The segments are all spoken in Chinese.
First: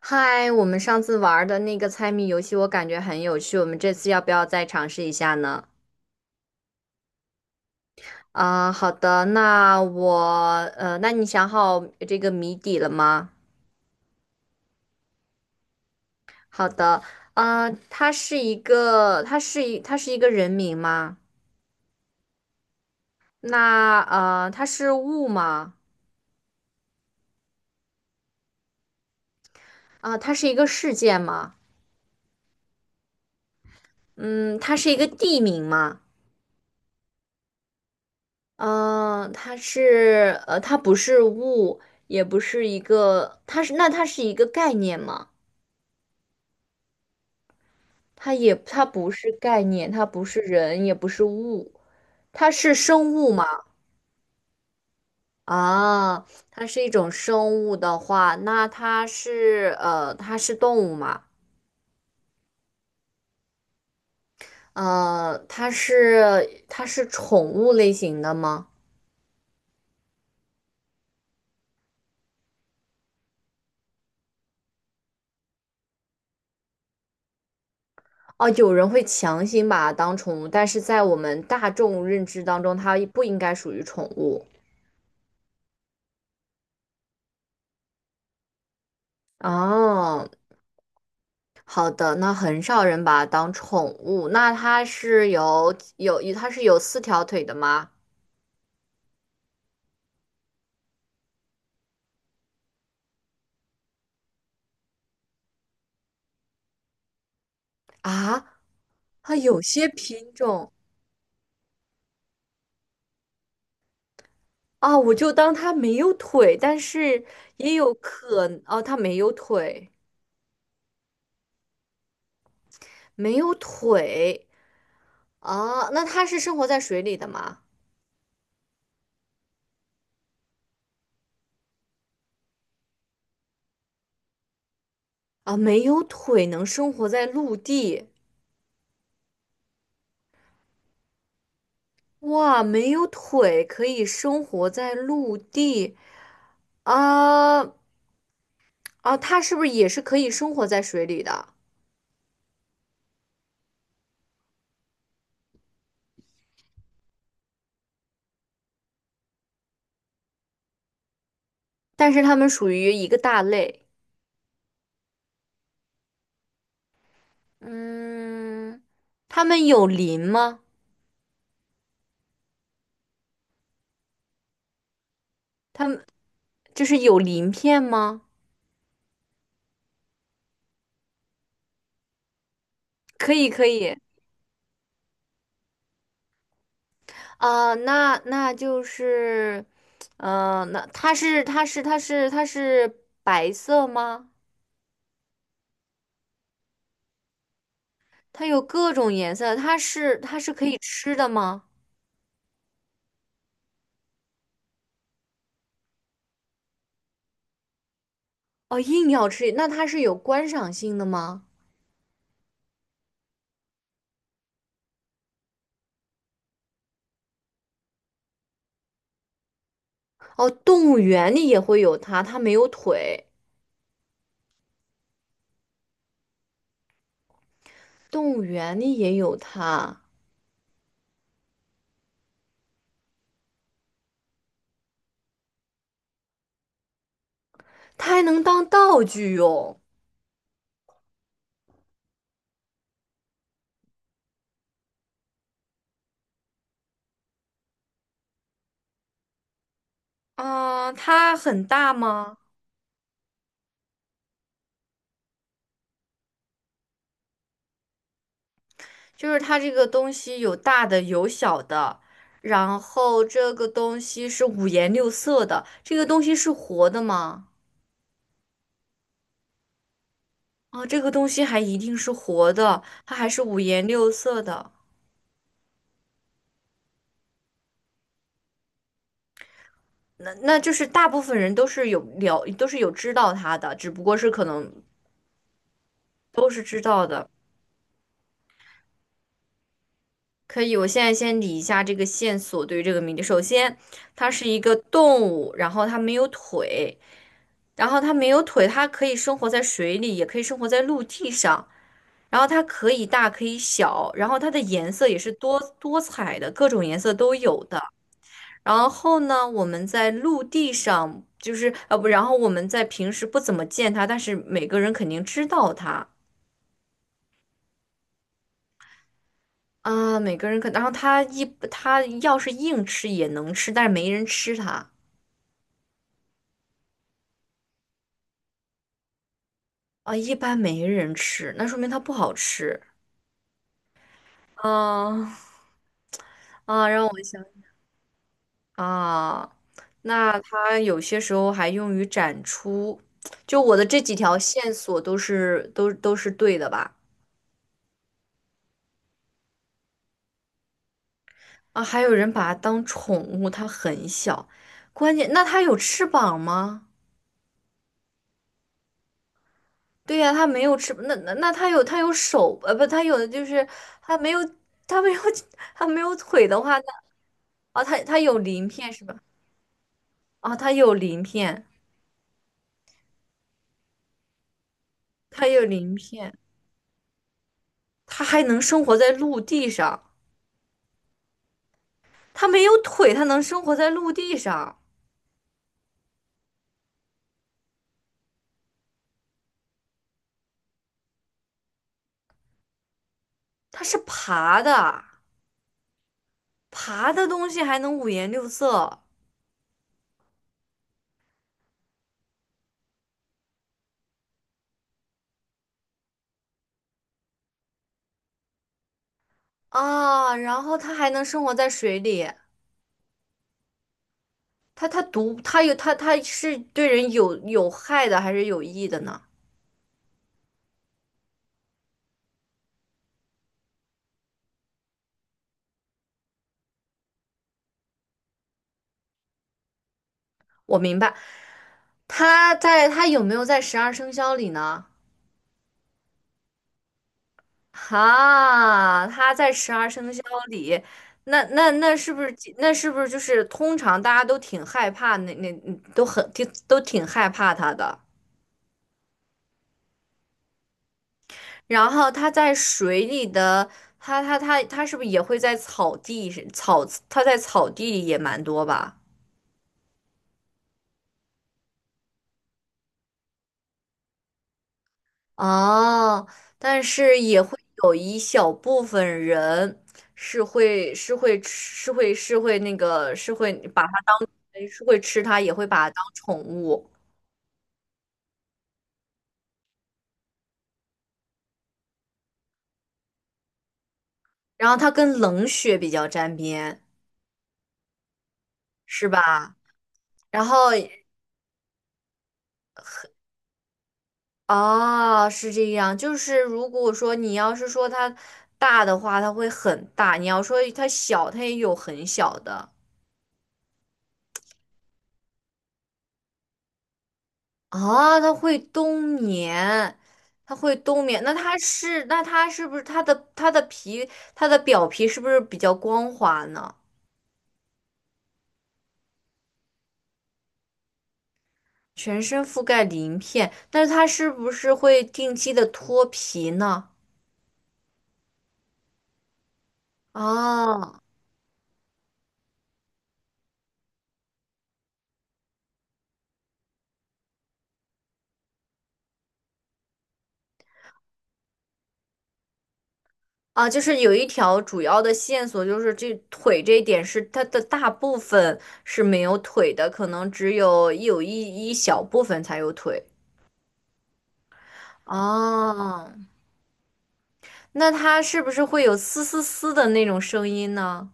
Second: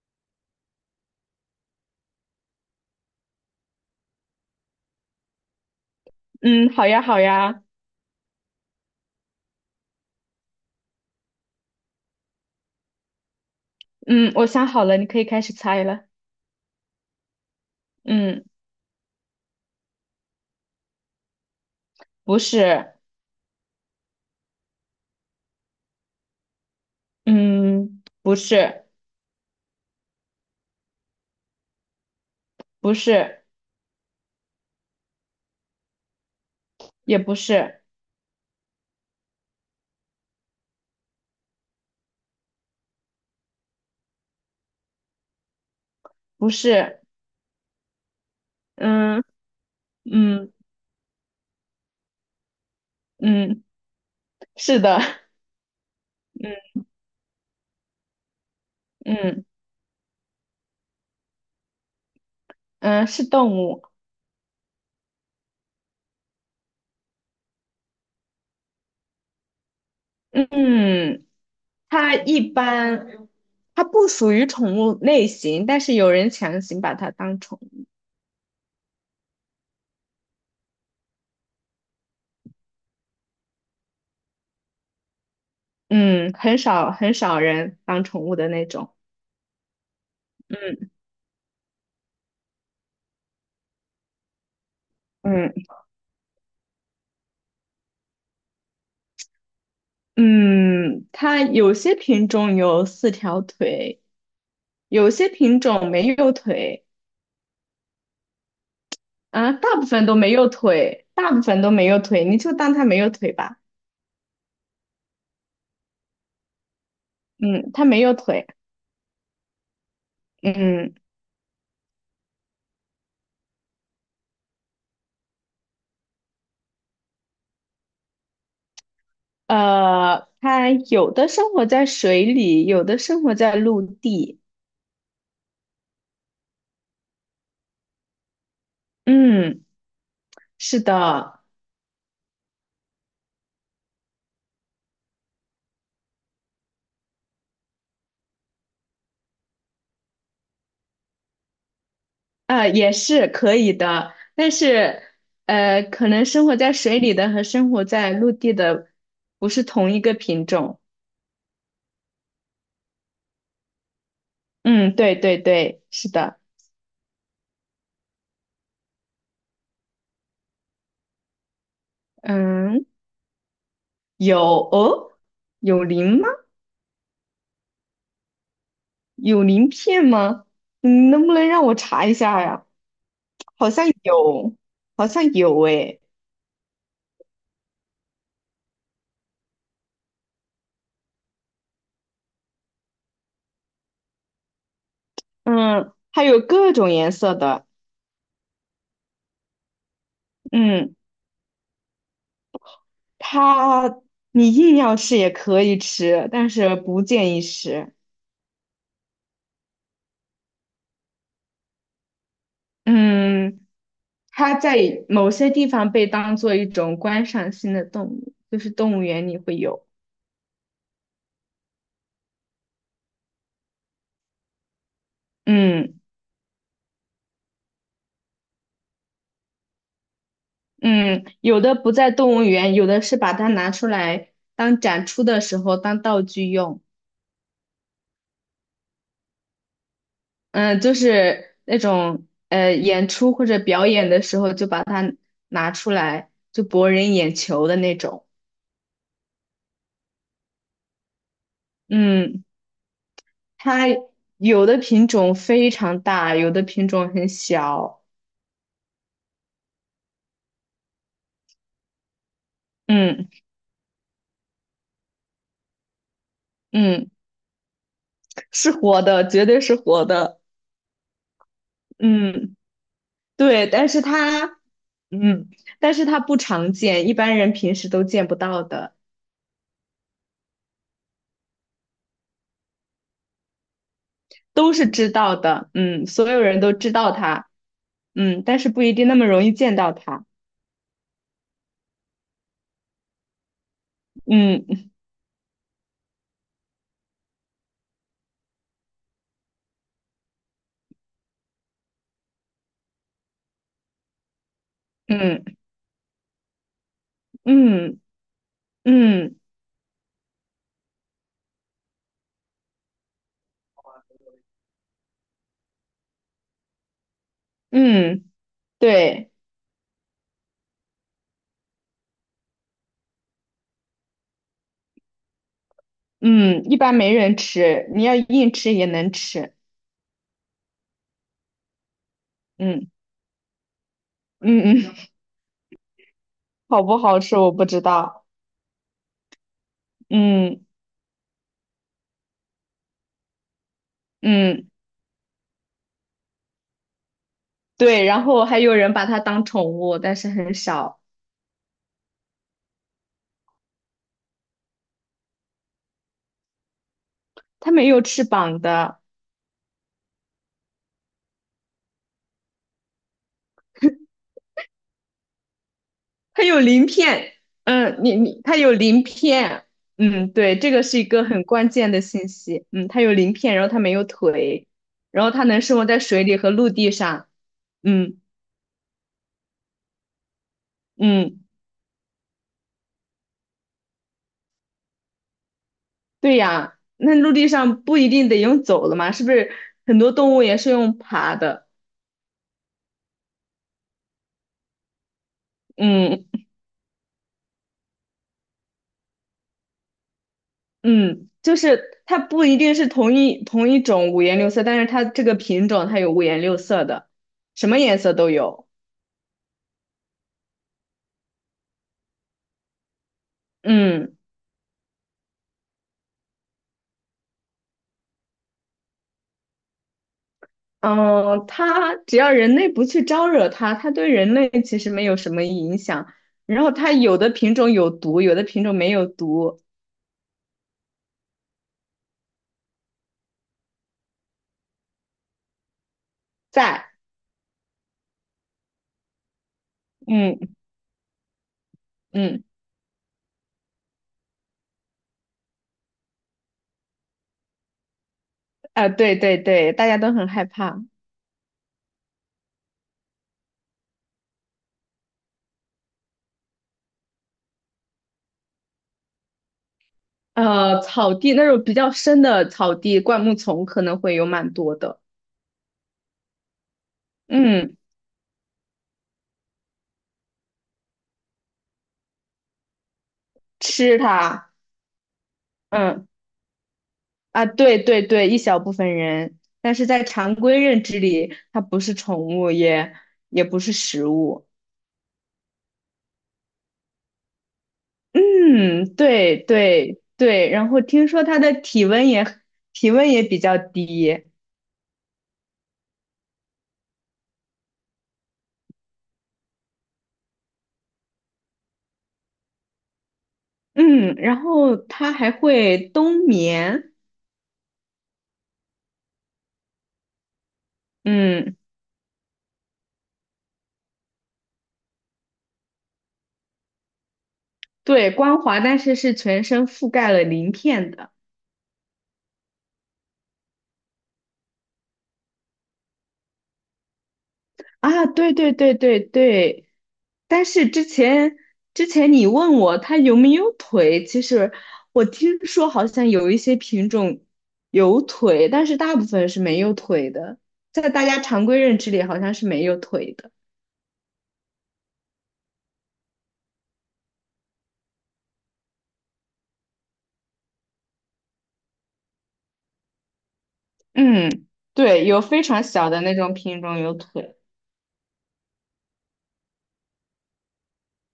嗨，我们上次玩的那个猜谜游戏，我感觉很有趣，我们这次要不要再尝试一下呢？嗯，好呀，好呀，啊、好的，那我那你想好这个谜底了吗？嗯，我想好了，你可以开始猜了。好的，嗯，它是一个人名吗？不是，那它是物吗？嗯，不是，啊、它是一个事件吗？不是，嗯，它是一个地名吗？也不是，它不是物，也不是一个，它是那它是一个概念吗？不是，它不嗯是概念，它不是嗯人，也不是物，它是生物吗？嗯，是的，啊，它 嗯是一种生物的话，那嗯它是动物吗？嗯，是动物，它是宠物类型的吗？嗯，它一般，它不属于宠物类型，但是有人强行把它当宠物，哦，有人会强行把它当宠物，但是在我们大众认知当中，它不应该属于宠物。嗯，很少很少人当宠物的那种，哦，嗯好的，那很少人把它当宠物。那嗯。它是有四条腿的吗？嗯，它有些品种有四条腿，有些品种没有腿，啊，它啊，有大部些分都没品有种。腿，大部分都没有腿，你就当它没有腿吧。啊，我就当它没有腿，但是嗯，也它有没有可腿。哦，它没有腿，嗯，没有腿。啊，那它是生活在水里的吗？它有的生活在水里，有的生活在陆地。啊，没有腿能生活在陆地，嗯，是的，哇，没有腿可以生活在陆地。啊。啊，它是不是也是可以生活在水里的？啊，也是可以的，但是，可能生活在水里的和生活在陆地的不是同一个品种。但是它们属于一个大类。嗯，对对对，是的。嗯，它们有鳞吗？嗯，有哦，有它们。鳞吗？就是有鳞片吗？有鳞片吗？你能不能让我查一下呀？可以，可好像以。有，好像有诶。啊、那那就是，那它是白色吗？嗯，还有各种颜色的。它有各种颜色，它是可以嗯，吃的吗？它你硬要吃也可以吃，但是不建议吃。哦，硬要吃，那它是有观赏性的吗？嗯，它在某些地方被当做一种观赏性的动物，就是动物园里会有。哦，动物园里也会有它，它没有腿，嗯。动物园里也有它，嗯，有的不在动物园，有的是把它拿出来当展出的时候当道具用。它还能当道具用。嗯，就是那种演出或者表演的时候就把它拿出来，就博人眼球的那种。啊、它很大吗？嗯，它有的品种非常大，有的品种很小。就是它这个东西有大的有小的，然后嗯这个东西是五颜六色的，这个东西是活的嗯，吗？是活的，绝对是活的。啊，这个东西还一定是活嗯，的，它还是五对，颜六色的。嗯，但是它不常见，一般人平时都见不到的。那那就是大部分人都是有知道它的，只不过是可能都是知道的，嗯，所有都人是都知知道道的。它，嗯，但是不一定那么容易见到它，可以，我现在先理一下这个线索对于这个谜底。首先，它是一个嗯动物，然后它没有腿，然后它没有腿，它可以生活在水里，也可以生活在陆地上，然后它可以大可以小，然后它的颜色也是嗯多多彩的，各种颜色都有的。嗯然后嗯呢，我们在陆地上就是呃不，然后我们在平时不怎么见它，但是每个人肯定知道它。嗯，对，啊，每个人可，然后他一他要是硬吃也能吃，但是没人吃它。嗯，一般没人吃，你要硬吃也能吃，啊，一般没人吃，那说明它不好吃。嗯嗯嗯，啊 好啊，不让好我吃想。我不知道，啊，那嗯它有些时候还用于展出，就我的这几条嗯，线索都是对的吧？对，然后还有人把它当宠物，但是很少，啊，还有人把它当宠物，它很小，关键那它有翅膀吗？它没有翅膀的。对呀、他没有翅那那那他有的就是他没有他没有 他没有它腿的有话，那鳞片，啊，他嗯，他有它鳞有片鳞是吧？片，嗯，啊，对，这他个有是一鳞个很片，关键的信息，嗯，它有鳞片，然后它没有腿，然后它他能有生活鳞在水片，里和陆地上，嗯他还能生活在陆地上，嗯，他没有腿，他能生活在陆地上，对呀，那陆地上不一定得用走的嘛，是不是很多动物也是用爬的？它是爬的，嗯爬的东西还能五颜六色。嗯，就是它不一定是同一种五颜六色，但是它这个品种它有五颜六色的，什么颜色都有，啊，然后它还能生活在水里，嗯。它它毒，它有它它是对人有有害的还是有益的呢？嗯，它只要人类不去招惹它，它对人类其实没有什么影响。然后它有的品种有毒，有的品种没有毒，我明白。他有没有在十二生肖里呢？在，哈，他在十二生肖嗯里，那那那是不是嗯，那是不是就是通常大家都挺害怕他的。啊、对对对，大家都很害怕。然后他在水里的，他是不是也会在草地草他在草地里也蛮多吧？那种比较深的草地，灌木丛可能会有蛮多的。哦，但是也会嗯，有一小部分人是会是会吃是会是会那个是会把它吃它，是会吃它，也会把它当嗯宠物。啊，对对对，一小部分人，但是在常规认知里，它不是宠物，也也不是食物。然后它跟冷血比较沾边，嗯，是对吧？对然对，然后后听说它的体温也比较低，哦，是这样，就是如果说你要是说它大的话，它会很大；你要说它小，它也有很小的。嗯，然后它还会冬眠，啊，它会冬眠，它会冬眠。那它嗯，是，那它是不是它的它的皮，它的表皮是不是比较光滑呢？对，光滑，但是是全身覆盖了鳞片的全身覆盖鳞片，但是它是不是会定期的脱皮呢？啊，对对对对对，但是之啊。前之前你问我它有没有腿，其实我听说好像有一些品种有腿，但是大部分是没有腿的，在大家常规认知里好像是没有腿的。啊，就是有一条主要的线索，就是这腿这一点是它的大部分是没有腿的，可能只有一有一一小部分才有腿。嗯，对，有非常小的哦、那种品种有腿。那它是不是会有嘶嘶嘶的那种声音呢？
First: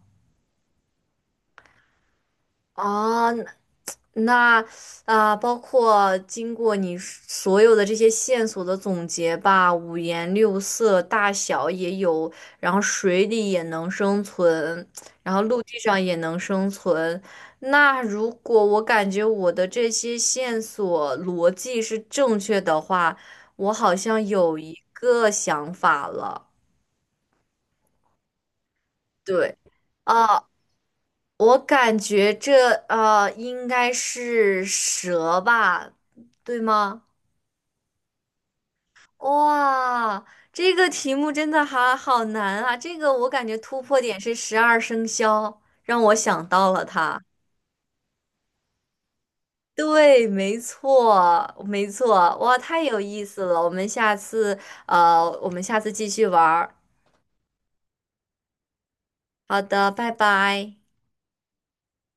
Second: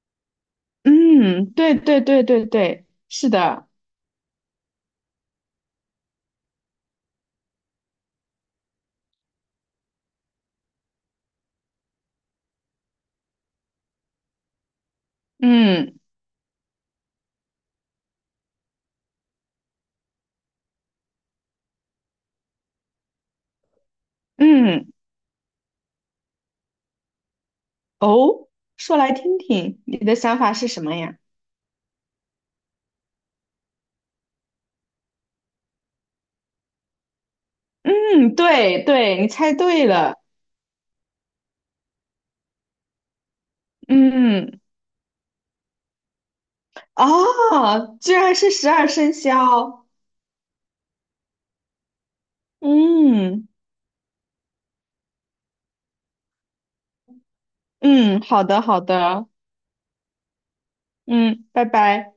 嗯，对对对对对，是啊，的。那包括经过你所有的这些线索的总结吧，五颜六色，大小也有，然后水里也能生存，然后陆地嗯上也能生存。那如果我感觉我的这些线索逻辑是正确的话，我好像有一嗯，个想法了，哦，说来听对。听，你的想啊。法是什么呀？我感觉这应该是蛇吧，对吗？嗯，对对，你猜对了。哇，这个题目真的好好难啊！这个我感觉突破点是十嗯，二生肖，让我想到了它。哦，居然是十二生肖。对，没错，没错，哇，太有意思嗯了！我们下次我们下次继续玩儿。嗯，好的好的，好的，拜拜。嗯，拜拜。